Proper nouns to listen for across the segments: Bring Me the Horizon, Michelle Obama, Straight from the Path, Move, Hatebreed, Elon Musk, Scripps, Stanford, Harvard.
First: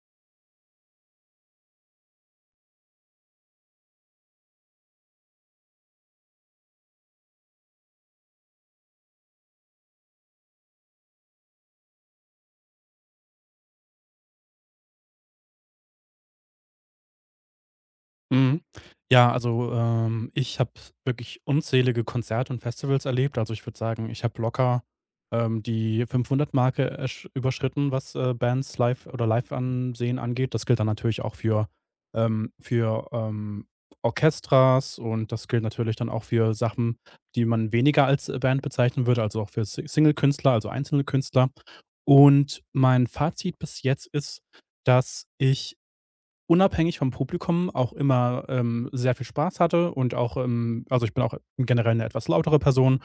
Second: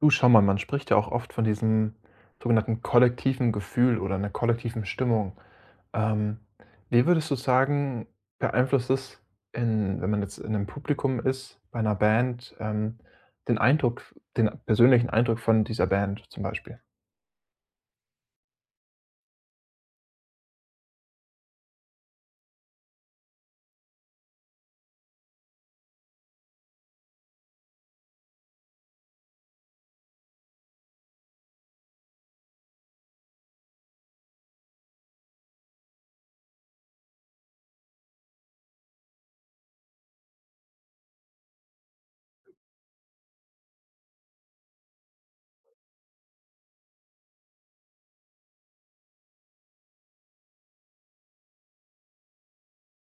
Du, schau mal, man spricht ja auch oft von diesem sogenannten kollektiven Gefühl oder einer kollektiven Stimmung. Ähm, Wie würdest du sagen, beeinflusst es in wenn man jetzt in einem Publikum ist, bei einer Band, den Eindruck den persönlichen Eindruck von dieser Band zum Beispiel? Mhm. Ja, also, ich habe wirklich unzählige Konzerte und Festivals erlebt. Also, ich würde sagen, ich habe locker, die 500 Marke ersch überschritten, was, Bands live oder Live-Ansehen angeht. Das gilt dann natürlich auch für ähm, für, ähm, Orchestras und das gilt natürlich dann auch für Sachen, die man weniger als, Band bezeichnen würde, also auch für Si Single-Künstler, also einzelne Künstler. Und mein Fazit bis jetzt ist, dass ich unabhängig vom Publikum auch immer, sehr viel Spaß hatte und auch, also, ich bin auch generell eine etwas lautere Person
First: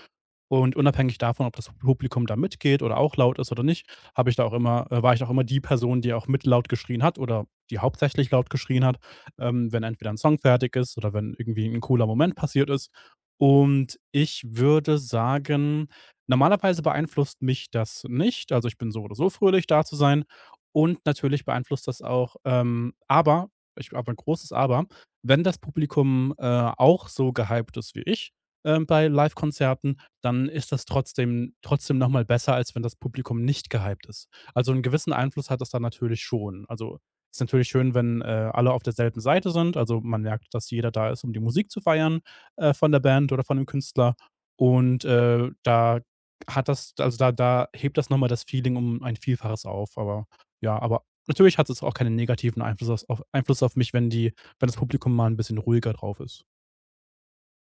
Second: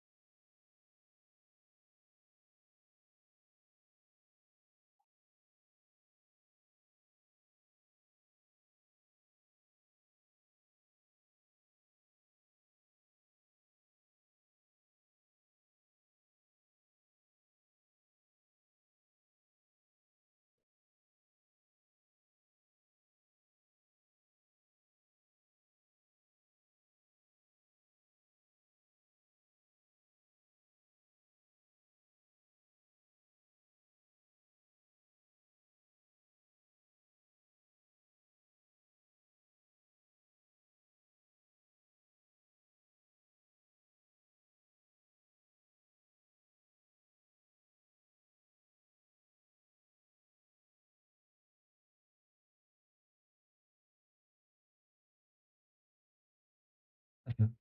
und unabhängig davon, ob das Publikum da mitgeht oder auch laut ist oder nicht, habe ich da auch immer war ich da auch immer die Person, die auch mit laut geschrien hat oder die hauptsächlich laut geschrien hat, wenn entweder ein Song fertig ist oder wenn irgendwie ein cooler Moment passiert ist. Und ich würde sagen, normalerweise beeinflusst mich das nicht. Also, ich bin so oder so fröhlich, da zu sein. Und natürlich beeinflusst das auch, aber ich habe ein großes Aber, wenn das Publikum, auch so gehypt ist wie ich, bei Livekonzerten, dann ist das trotzdem noch mal besser, als wenn das Publikum nicht gehypt ist. Also, einen gewissen Einfluss hat das dann natürlich schon. Also, ist natürlich schön, wenn, alle auf derselben Seite sind. Also, man merkt, dass jeder da ist, um die Musik zu feiern, von der Band oder von dem Künstler. Und, da hat das also, da da hebt das noch mal das Feeling um ein Vielfaches auf. Aber ja, aber natürlich hat es auch keinen negativen Einfluss aus auf Einfluss auf mich, wenn die wenn das Publikum mal ein bisschen ruhiger drauf ist. Mhm.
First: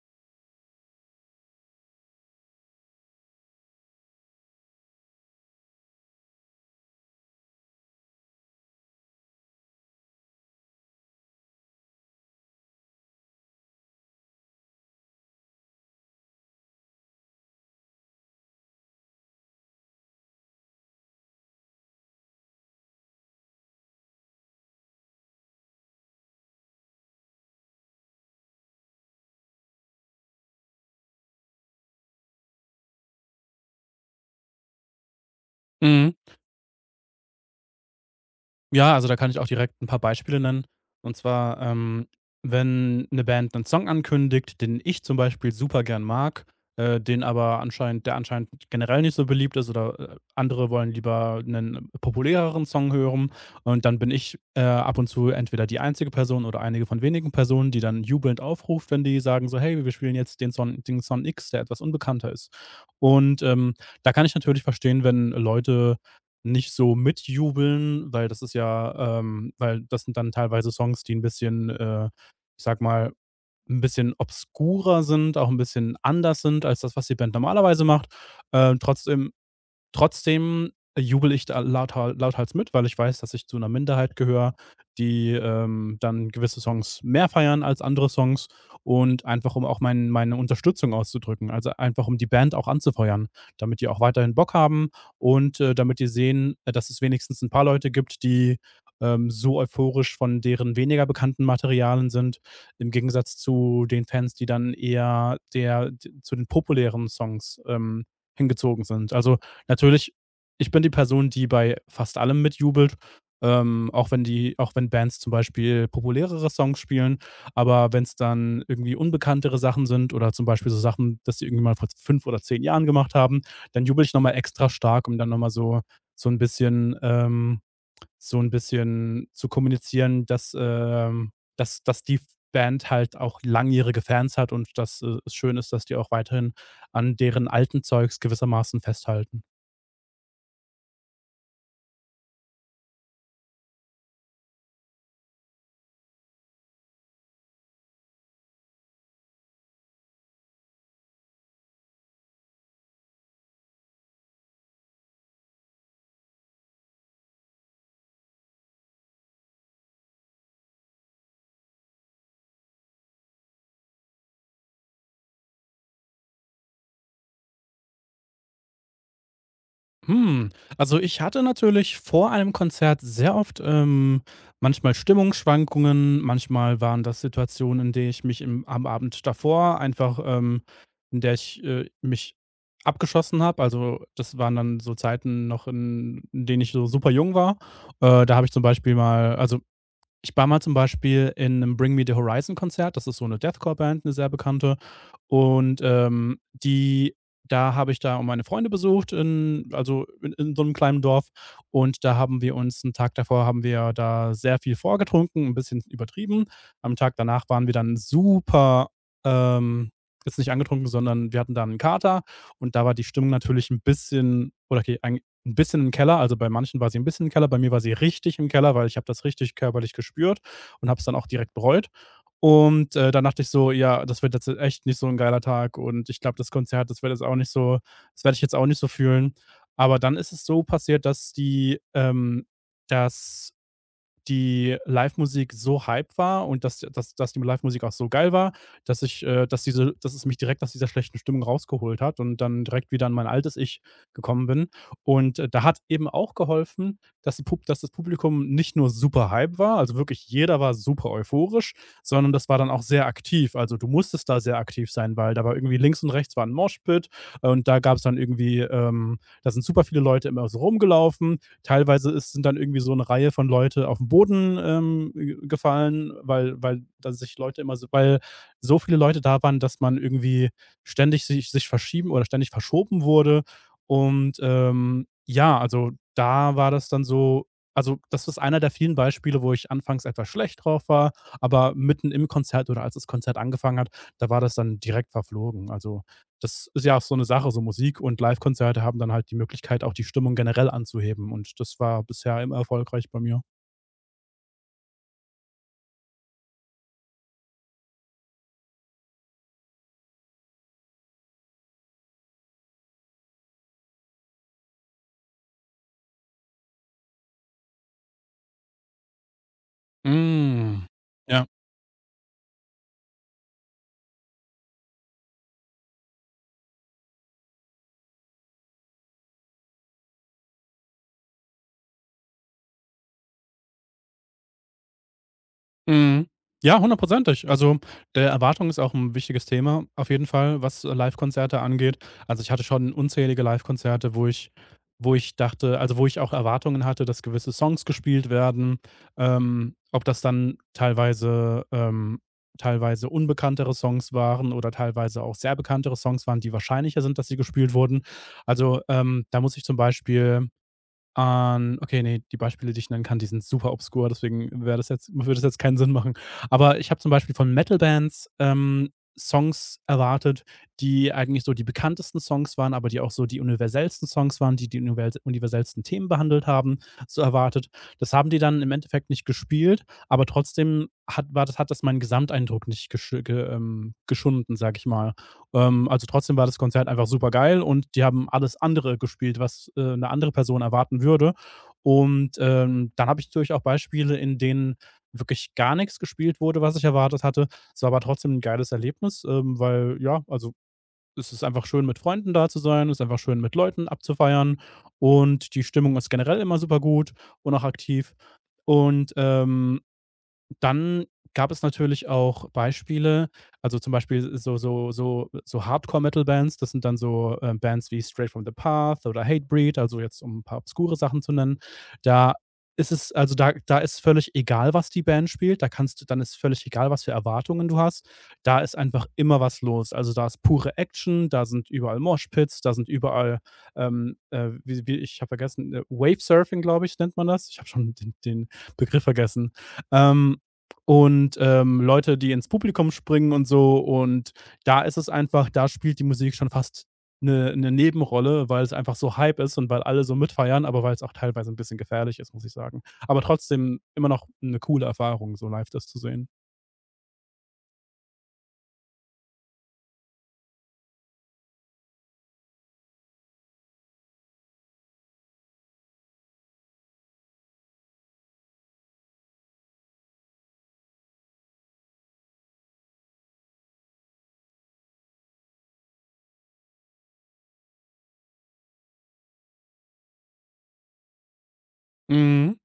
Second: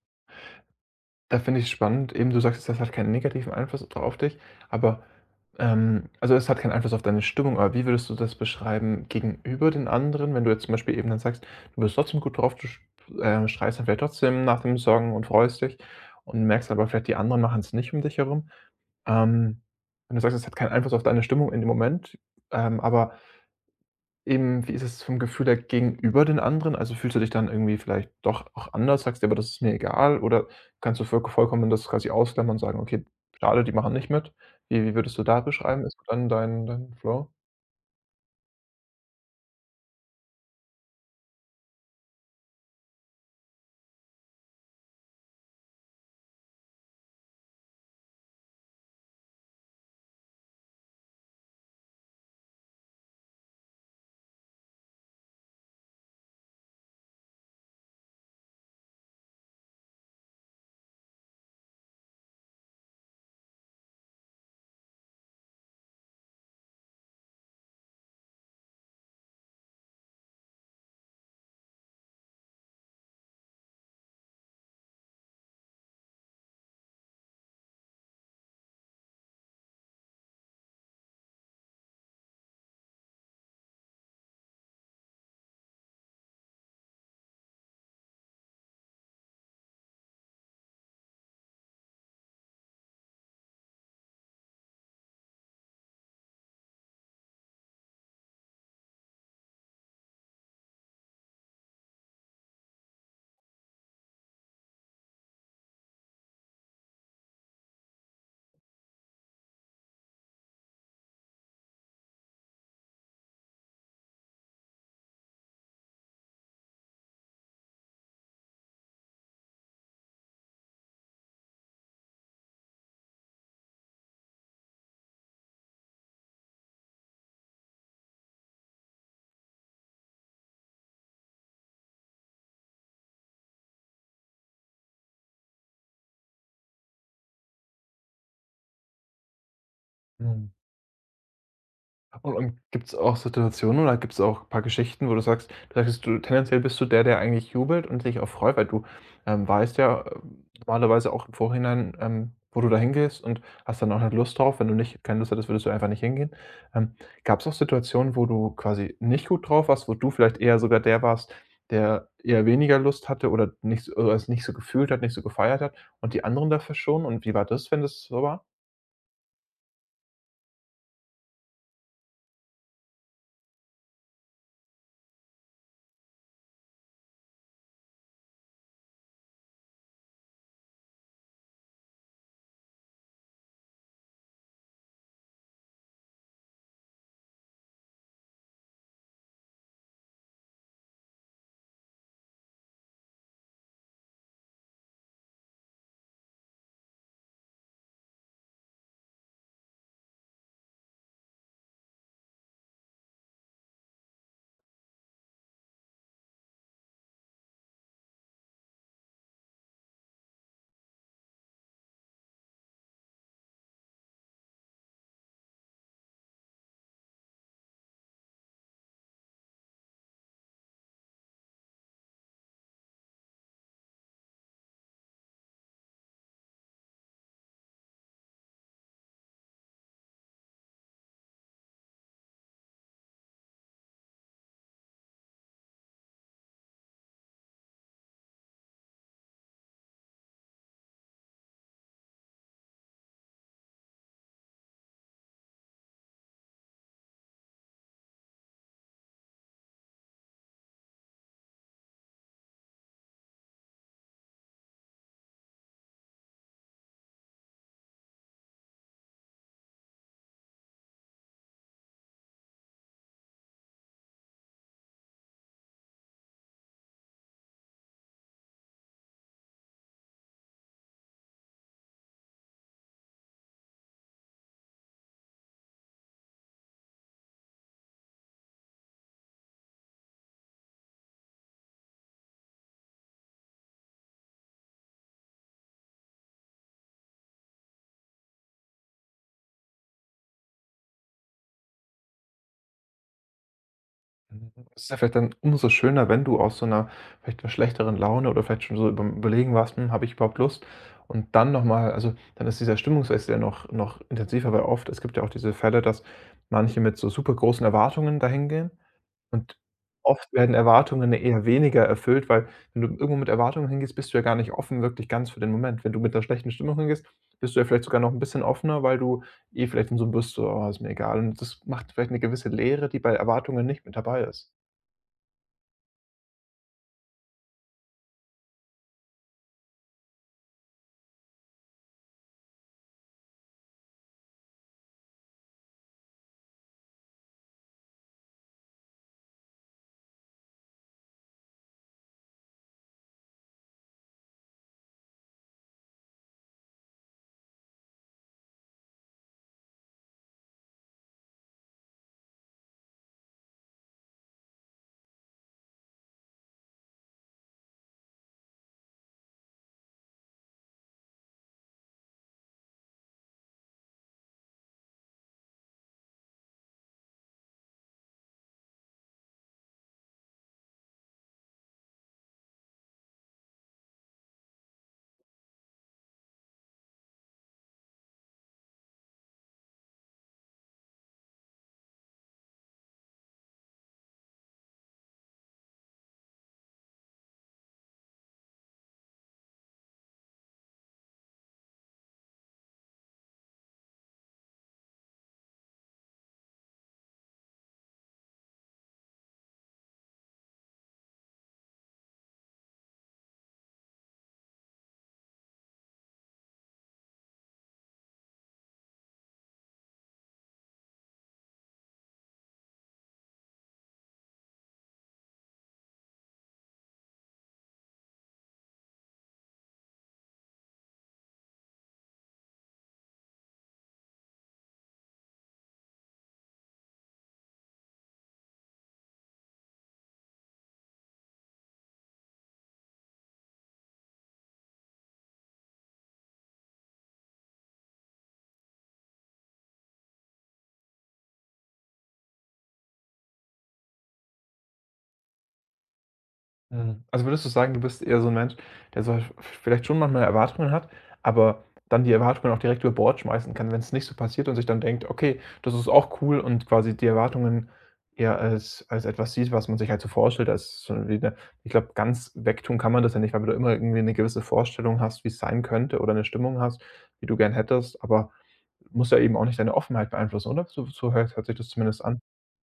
Da finde ich spannend. Eben, du sagst, das hat halt keinen negativen Einfluss auf dich, aber, also, es hat keinen Einfluss auf deine Stimmung, aber wie würdest du das beschreiben gegenüber den anderen, wenn du jetzt zum Beispiel eben dann sagst, du bist trotzdem gut drauf, du sch schreist dann vielleicht trotzdem nach dem Song und freust dich und merkst aber vielleicht, die anderen machen es nicht um dich herum. Ähm, Wenn du sagst, es hat keinen Einfluss auf deine Stimmung in dem Moment, aber Eben, wie ist es vom Gefühl her gegenüber den anderen? Also, fühlst du dich dann irgendwie vielleicht doch auch anders? Sagst dir: „Aber das ist mir egal“, oder kannst du vollkommen das quasi ausklammern und sagen: „Okay, schade, die machen nicht mit.“ Wie würdest du da beschreiben? Ist so Mhm. dann dein Flow? Ja, also da kann ich auch direkt ein paar Beispiele nennen. Und zwar, wenn eine Band einen Song ankündigt, den ich zum Beispiel super gern mag, den aber anscheinend der anscheinend generell nicht so beliebt ist oder, andere wollen lieber einen populäreren Song hören. Und dann bin ich, ab und zu entweder die einzige Person oder einige von wenigen Personen, die dann jubelnd aufruft, wenn die sagen so: „Hey, wir spielen jetzt den Song X, der etwas unbekannter ist." Und, da kann ich natürlich verstehen, wenn Leute nicht so mitjubeln, weil das sind dann teilweise Songs, die ein bisschen, ich sag mal ein bisschen obskurer sind, auch ein bisschen anders sind als das, was die Band normalerweise macht. Ähm, trotzdem Trotzdem jubel ich da lauthals mit, weil ich weiß, dass ich zu einer Minderheit gehöre, die, dann gewisse Songs mehr feiern als andere Songs und einfach, um auch meine Unterstützung auszudrücken, also, einfach, um die Band auch anzufeuern, damit die auch weiterhin Bock haben und, damit die sehen, dass es wenigstens ein paar Leute gibt, die, so euphorisch von deren weniger bekannten Materialien sind, im Gegensatz zu den Fans, die dann eher der zu den populären Songs, hingezogen sind. Also, natürlich, ich bin die Person, die bei fast allem mitjubelt, auch wenn Bands zum Beispiel populärere Songs spielen, aber wenn es dann irgendwie unbekanntere Sachen sind oder zum Beispiel so Sachen, dass die irgendwie mal vor 5 oder 10 Jahren gemacht haben, dann jubel ich noch mal extra stark, um dann noch mal so ein bisschen zu kommunizieren, dass, die Band halt auch langjährige Fans hat und dass, es schön ist, dass die auch weiterhin an deren alten Zeugs gewissermaßen festhalten. Mhm. Und gibt es auch Situationen oder gibt es auch ein paar Geschichten, wo du sagst du sagtest, du tendenziell bist du der, der eigentlich jubelt und sich auch freut, weil du, weißt ja, normalerweise auch im Vorhinein, wo du da hingehst und hast dann auch nicht Lust drauf. Wenn du nicht keine Lust hättest, würdest du einfach nicht hingehen. Ähm, gab es auch Situationen, wo du quasi nicht gut drauf warst, wo du vielleicht eher sogar der warst, der eher weniger Lust hatte oder nicht so oder es nicht so gefühlt hat, nicht so gefeiert hat und die anderen dafür schon? Und wie war das, wenn das so war? Hm, also ich hatte natürlich vor einem Konzert sehr oft, manchmal Stimmungsschwankungen, manchmal waren das Situationen, in denen ich mich am Abend davor einfach, in der ich mich abgeschossen habe. Also das waren dann so Zeiten noch, in denen ich so super jung war. Da habe ich zum Beispiel mal, also ich war mal zum Beispiel in einem Bring Me the Horizon Konzert, das ist so eine Deathcore-Band, eine sehr bekannte. Und, die da habe ich da meine Freunde besucht in also, in so einem kleinen Dorf. Und da haben wir uns einen Tag davor haben wir da sehr viel vorgetrunken, ein bisschen übertrieben. Am Tag danach waren wir dann super, ähm jetzt nicht angetrunken, sondern wir hatten da 'n Kater und da war die Stimmung natürlich ein bisschen oder okay, 'n bisschen im Keller, also, bei manchen war sie 'n bisschen im Keller, bei mir war sie richtig im Keller, weil ich habe das richtig körperlich gespürt und habe es dann auch direkt bereut. Und, dann dachte ich so: „Ja, das wird jetzt echt nicht so 'n geiler Tag und ich glaube, das Konzert, das werde ich jetzt auch nicht so fühlen." Aber dann ist es so passiert, dass dass die Live-Musik so Hype war und dass die Musik auch so geil war, dass ich, dass diese dass es mich direkt aus dieser schlechten Stimmung rausgeholt hat und dann direkt wieder an mein altes Ich gekommen bin. Und, da hat eben auch geholfen, dass die Pub dass das Publikum nicht nur super Hype war, also wirklich jeder war super euphorisch, sondern das war dann auch sehr aktiv. Also, du musstest da sehr aktiv sein, weil da war irgendwie links und rechts war ein Moshpit, und da gab es dann irgendwie da sind super viele Leute immer so rumgelaufen. Teilweise sind dann irgendwie so eine Reihe von Leute auf den Boden gefallen, weil, weil da sich Leute immer so, weil so viele Leute da waren, dass man irgendwie ständig sich verschieben oder ständig verschoben wurde. Und ja, also da war das dann so, also das ist einer der vielen Beispiele, wo ich anfangs etwas schlecht drauf war, aber mitten im Konzert oder als das Konzert angefangen hat, da war das dann direkt verflogen. Also das ist ja auch so eine Sache, so Musik und Livekonzerte haben dann halt die Möglichkeit, auch die Stimmung generell anzuheben und das war bisher immer erfolgreich bei mir. Mhm. Es ist ja vielleicht dann umso schöner, wenn du aus so einer vielleicht einer schlechteren Laune oder vielleicht schon so über Überlegen warst: „Hm, habe ich überhaupt Lust?“ Und dann noch mal also, dann ist dieser Stimmungswechsel ja noch intensiver, weil oft es gibt ja auch diese Fälle, dass manche mit so super großen Erwartungen dahingehen und oft werden Hm. Erwartungen eher Ja. weniger erfüllt, weil wenn du irgendwo mit Erwartungen hingehst, bist du ja gar nicht offen wirklich ganz für den Moment. Wenn du mit 'ner schlechten Stimmung hingehst, bist du ja vielleicht sogar noch ein bisschen offener, weil du eh vielleicht in so 'nem bist so: „Ah, ist mir egal.“ Und das macht vielleicht eine gewisse Leere, die bei Erwartungen nicht mit dabei ist. Mhm. Ja, hundertprozentig. Also, der Erwartung ist auch ein wichtiges Thema auf jeden Fall, was Livekonzerte angeht. Also, ich hatte schon unzählige Livekonzerte, wo ich auch Erwartungen hatte, dass gewisse Songs gespielt werden. Ob das dann teilweise unbekanntere Songs waren oder teilweise auch sehr bekanntere Songs waren, die wahrscheinlicher sind, dass sie gespielt wurden. Also, da muss ich zum Beispiel an okay, nee, die Beispiele, die ich nennen kann, die sind super obskur, deswegen wäre das jetzt würde das jetzt keinen Sinn machen. Aber ich habe zum Beispiel von Metal-Bands, Songs erwartet, die eigentlich so die bekanntesten Songs waren, aber die auch so die universellsten Songs waren, die universellsten Themen behandelt haben, so erwartet. Das haben die dann im Endeffekt nicht gespielt, aber trotzdem hat das meinen Gesamteindruck nicht geschunden, sage ich mal. Also trotzdem war das Konzert einfach super geil und die haben alles andere gespielt, was, 'ne andere Person erwarten würde. Und, dann habe ich natürlich auch Beispiele, in denen wirklich gar nichts gespielt wurde, was ich erwartet hatte. Es war aber trotzdem ein geiles Erlebnis, weil ja, also, es ist einfach schön, mit Freunden da zu sein, es ist einfach schön, mit Leuten abzufeiern und die Stimmung ist generell immer super gut und auch aktiv. Und, dann gab es natürlich auch Beispiele, also zum Beispiel so Hardcore-Metal-Bands, das sind dann so, Bands wie Straight from the Path oder Hatebreed, also jetzt um ein paar obskure Sachen zu nennen. Da ist es also da da ist völlig egal, was die Band spielt. Da kannst du dann Ist völlig egal, was für Erwartungen du hast. Da ist einfach immer was los. Also, da ist pure Action, da sind überall Moshpits, da sind überall, wie wie ich habe vergessen, Wave Surfing, glaube ich, nennt man das. Ich habe schon den Begriff vergessen. Ähm und, Leute, die ins Publikum springen und so. Und da ist es einfach da spielt die Musik schon fast eine Nebenrolle, weil es einfach so Hype ist und weil alle so mitfeiern, aber weil es auch teilweise ein bisschen gefährlich ist, muss ich sagen. Aber trotzdem immer noch eine coole Erfahrung, so live das zu sehen. Mhm. Also würdest du sagen, du bist eher so ein Mensch, der so v vielleicht schon manchmal Erwartungen hat, aber dann die Erwartungen auch direkt über Bord schmeißen kann, wenn es nicht so passiert und sich dann denkt: „Okay, das ist auch cool“, und quasi die Erwartungen eher als etwas sieht, was man sich halt so vorstellt, als schon wieder ich glaube, ganz wegtun kann man das ja nicht, weil du immer irgendwie eine gewisse Vorstellung hast, wie es sein könnte oder eine Stimmung hast, die du gern hättest, aber muss ja eben auch nicht deine Offenheit beeinflussen, oder? So so hört sich das zumindest an. Mhm.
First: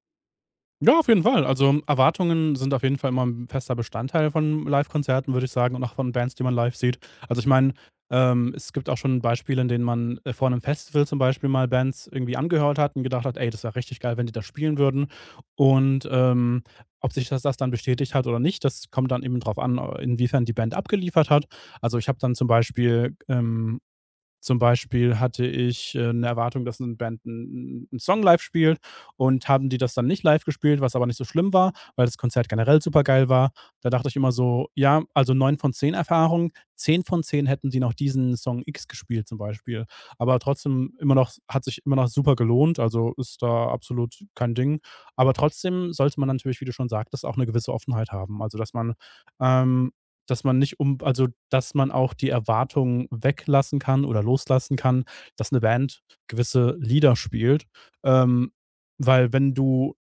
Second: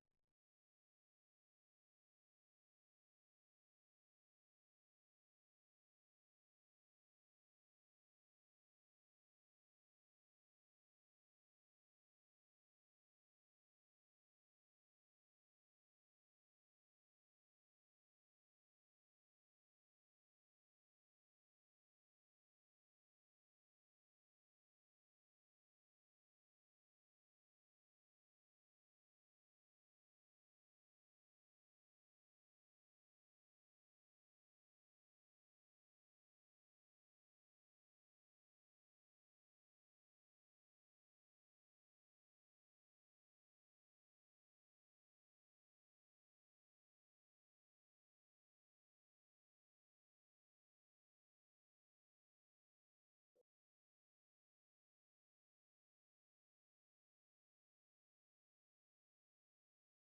Ja, auf jeden Fall. Also, Erwartungen sind auf jeden Fall immer ein fester Bestandteil von Live-Konzerten, würde ich sagen, und auch von Bands, die man live sieht. Also, ich meine, es gibt auch schon Beispiele, in denen man, vor einem Festival zum Beispiel mal Bands irgendwie angehört hat und gedacht hat: „Ey, das wäre richtig geil, wenn die das spielen würden.“ Und, ähm, ob sich das dann bestätigt hat oder nicht, das kommt dann eben drauf an, inwiefern die Band abgeliefert hat. Also, ich habe dann zum Beispiel, zum Beispiel hatte ich, 'ne Erwartung, dass 'ne Band einen Song live spielt und haben die das dann nicht live gespielt, was aber nicht so schlimm war, weil das Konzert generell super geil war. Da dachte ich immer so: „Ja, also 9 von 10 Erfahrungen, 10 von 10 hätten sie noch diesen Song X gespielt“, zum Beispiel. Aber trotzdem immer noch hat sich immer noch super gelohnt, also ist da absolut kein Ding. Aber trotzdem sollte man natürlich, wie du schon sagtest, auch eine gewisse Offenheit haben. Also, ähm dass man nicht um also, dass man auch die Erwartungen weglassen kann oder loslassen kann, dass eine Band gewisse Lieder spielt. Ähm, weil wenn du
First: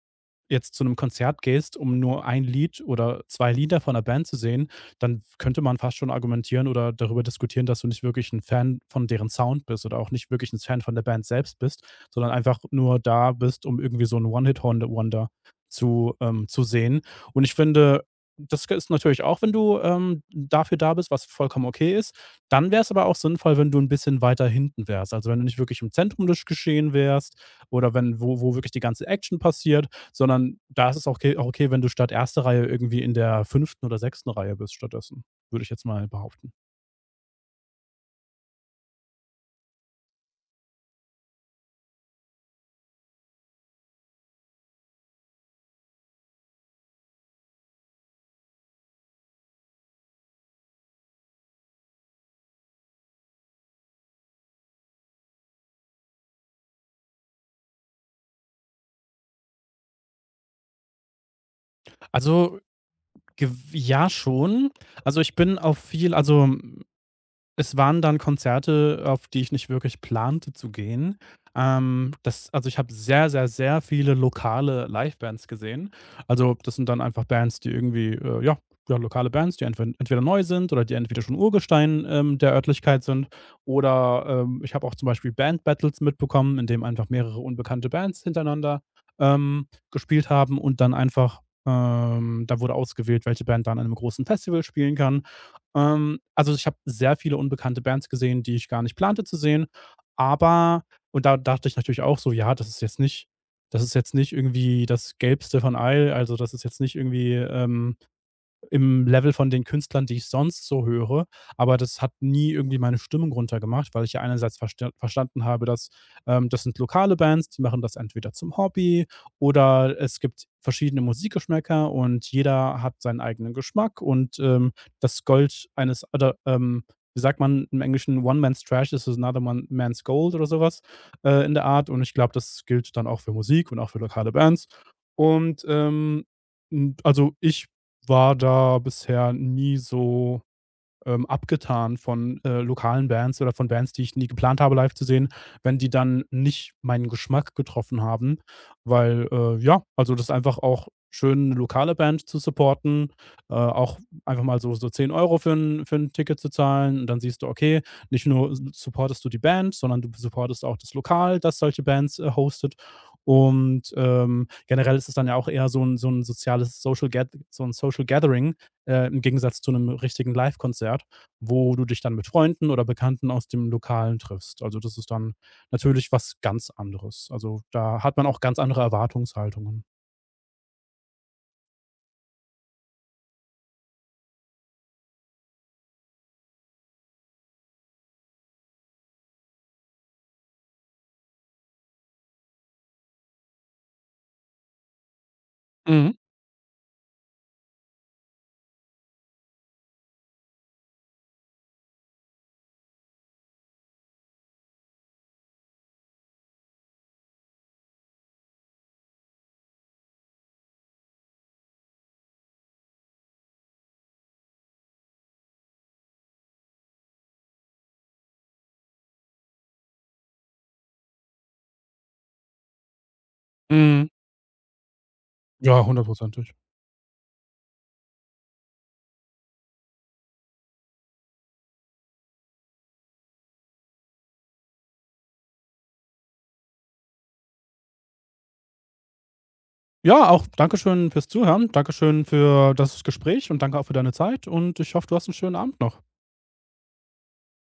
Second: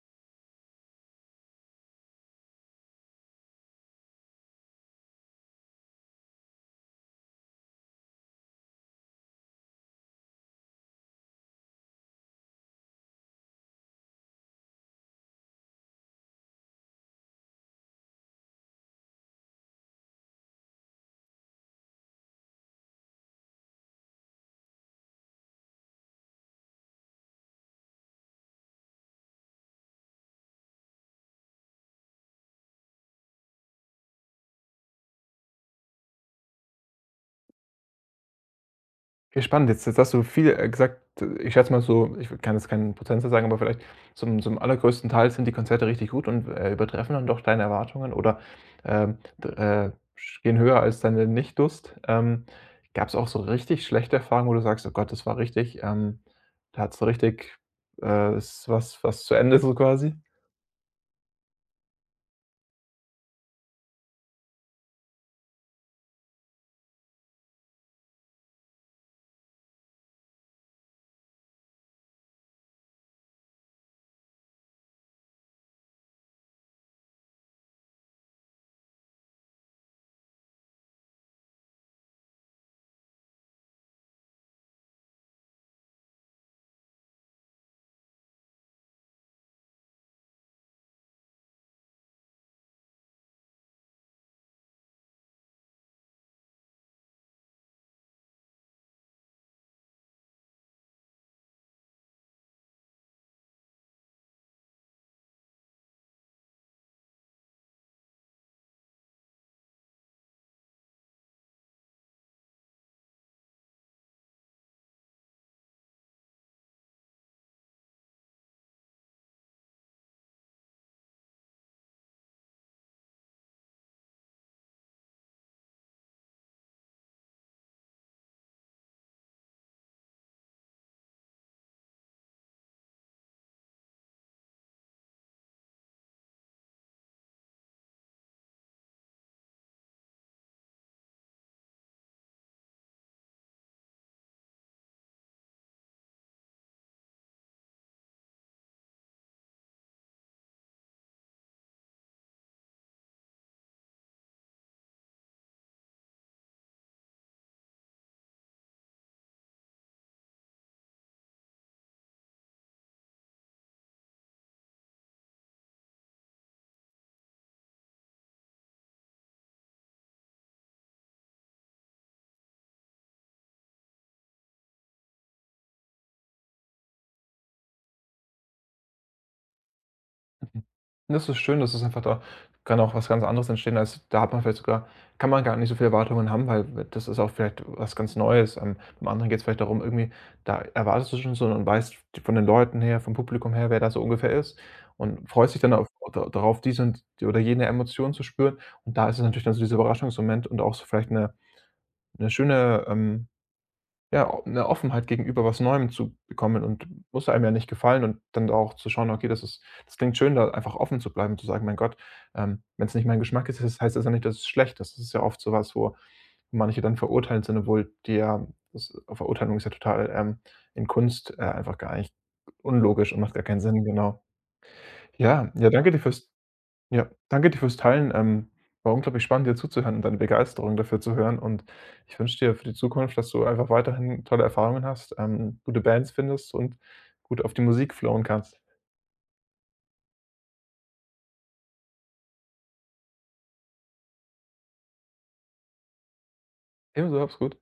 jetzt zu einem Konzert gehst, um nur ein Lied oder 2 Lieder von 'ner Band zu sehen, dann könnte man fast schon argumentieren oder darüber diskutieren, dass du nicht wirklich ein Fan von deren Sound bist oder auch nicht wirklich ein Fan von der Band selbst bist, sondern einfach nur da bist, um irgendwie so ein one hit wonder zu sehen. Und ich finde, das ist natürlich auch, wenn du, dafür da bist, was vollkommen okay ist. Dann wäre es aber auch sinnvoll, wenn du ein bisschen weiter hinten wärst. Also, wenn du nicht wirklich im Zentrum des Geschehen wärst oder wenn wo wo wirklich die ganze Action passiert, sondern da ist es auch okay, wenn du statt erster Reihe irgendwie in der fünften oder sechsten Reihe bist stattdessen, würde ich jetzt mal behaupten. Okay, spannend. Jetzt hast du viel, gesagt. Ich schätze mal so, ich kann jetzt keinen Prozentsatz sagen, aber vielleicht zum allergrößten Teil sind die Konzerte richtig gut und, übertreffen dann doch deine Erwartungen oder, d sch gehen höher als deine Nicht-Lust. Gab es auch so richtig schlechte Erfahrungen, wo du sagst: „Oh Gott, das war richtig, da hat's so richtig ist was was zu Ende so quasi?“ Also, gew ja schon. Also, ich bin auf viel also es waren dann Konzerte, auf die ich nicht wirklich plante zu gehen. Ich habe sehr, sehr, sehr viele lokale Livebands gesehen. Also, das sind dann einfach Bands, die irgendwie, ja, lokale Bands, die entwen entweder neu sind oder die entweder schon Urgestein, der Örtlichkeit sind oder, ich habe auch zum Beispiel Band Battles mitbekommen, in dem einfach mehrere unbekannte Bands hintereinander, gespielt haben und dann einfach da wurde ausgewählt, welche Band dann an einem großen Festival spielen kann. Also, ich habe sehr viele unbekannte Bands gesehen, die ich gar nicht plante zu sehen, aber und da dachte ich natürlich auch so: „Ja, das ist jetzt nicht irgendwie das Gelbste von Eil. Also, das ist jetzt nicht irgendwie, im Level von den Künstlern, die ich sonst so höre, aber das hat nie irgendwie meine Stimmung runtergemacht, weil ich ja einerseits verstanden habe, dass, das sind lokale Bands, die machen das entweder zum Hobby oder es gibt verschiedene Musikgeschmäcker und jeder hat seinen eigenen Geschmack und, das Gold eines oder, wie sagt man im Englischen, „One man's trash is another man's gold“ oder sowas in der Art, und ich glaube, das gilt dann auch für Musik und auch für lokale Bands und, hm, also ich war da bisher nie so abgetan von, lokalen Bands oder von Bands, die ich nie geplant habe, live zu sehen, wenn die dann nicht meinen Geschmack getroffen haben, weil, ja, also, das ist einfach auch schön, 'ne lokale Band zu supporten, auch einfach mal so 10 Euro für 'n für ein Ticket zu zahlen, und dann siehst du, okay, nicht nur s supportest du die Band, sondern du supportest auch das Lokal, das solche Bands, hostet, und, generell ist es dann ja auch eher so ein soziales Social Get so ein Social Gathering, im Gegensatz zu einem richtigen Livekonzert, wo du dich dann mit Freunden oder Bekannten aus dem Lokalen triffst. Also, das ist dann natürlich was ganz anderes. Also, da hat man auch ganz andere Erwartungshaltungen. Mhm. Das ist schön, das ist einfach da kann auch was ganz anderes entstehen, als da hat man vielleicht sogar kann man gar nicht so viele Erwartungen haben, weil das ist auch vielleicht was ganz Neues. Beim anderen geht es vielleicht darum, irgendwie da erwartest du schon so und weißt von den Leuten her, vom Publikum her, wer da so ungefähr ist und freust dich dann auf Mhm, da darauf, diese und die oder jene Emotion zu spüren. Und da ist es natürlich dann so dieser Überraschungsmoment und auch so vielleicht eine schöne, ja, o 'ne Offenheit gegenüber was Neuem zu bekommen und muss einem ja nicht gefallen und dann auch zu schauen: „Okay, das ist das klingt schön“, da einfach offen zu bleiben und zu sagen: „Mein Gott, wenn es nicht mein Geschmack ist, das heißt das ja nicht, dass es schlecht ist.“ Das ist ja oft so was, wo manche dann verurteilen sind, obwohl die ja das Verurteilung ist ja total, in Kunst, einfach gar nicht unlogisch und macht gar keinen Sinn, mhm. genau. Ja, ja, Ja, danke dir fürs 100-prozentig. ja, danke dir fürs Teilen. War unglaublich spannend, dir zuzuhören und deine Begeisterung dafür zu hören. Und ich wünsche dir für die Zukunft, dass du einfach weiterhin tolle Erfahrungen hast, gute Bands findest und gut auf die Musik flowen kannst. Ja, auch dankeschön fürs Zuhören. Dankeschön für das Gespräch und danke auch für deine Zeit, und ich hoffe, du hast einen schönen Abend noch. Ebenso, hab's gut.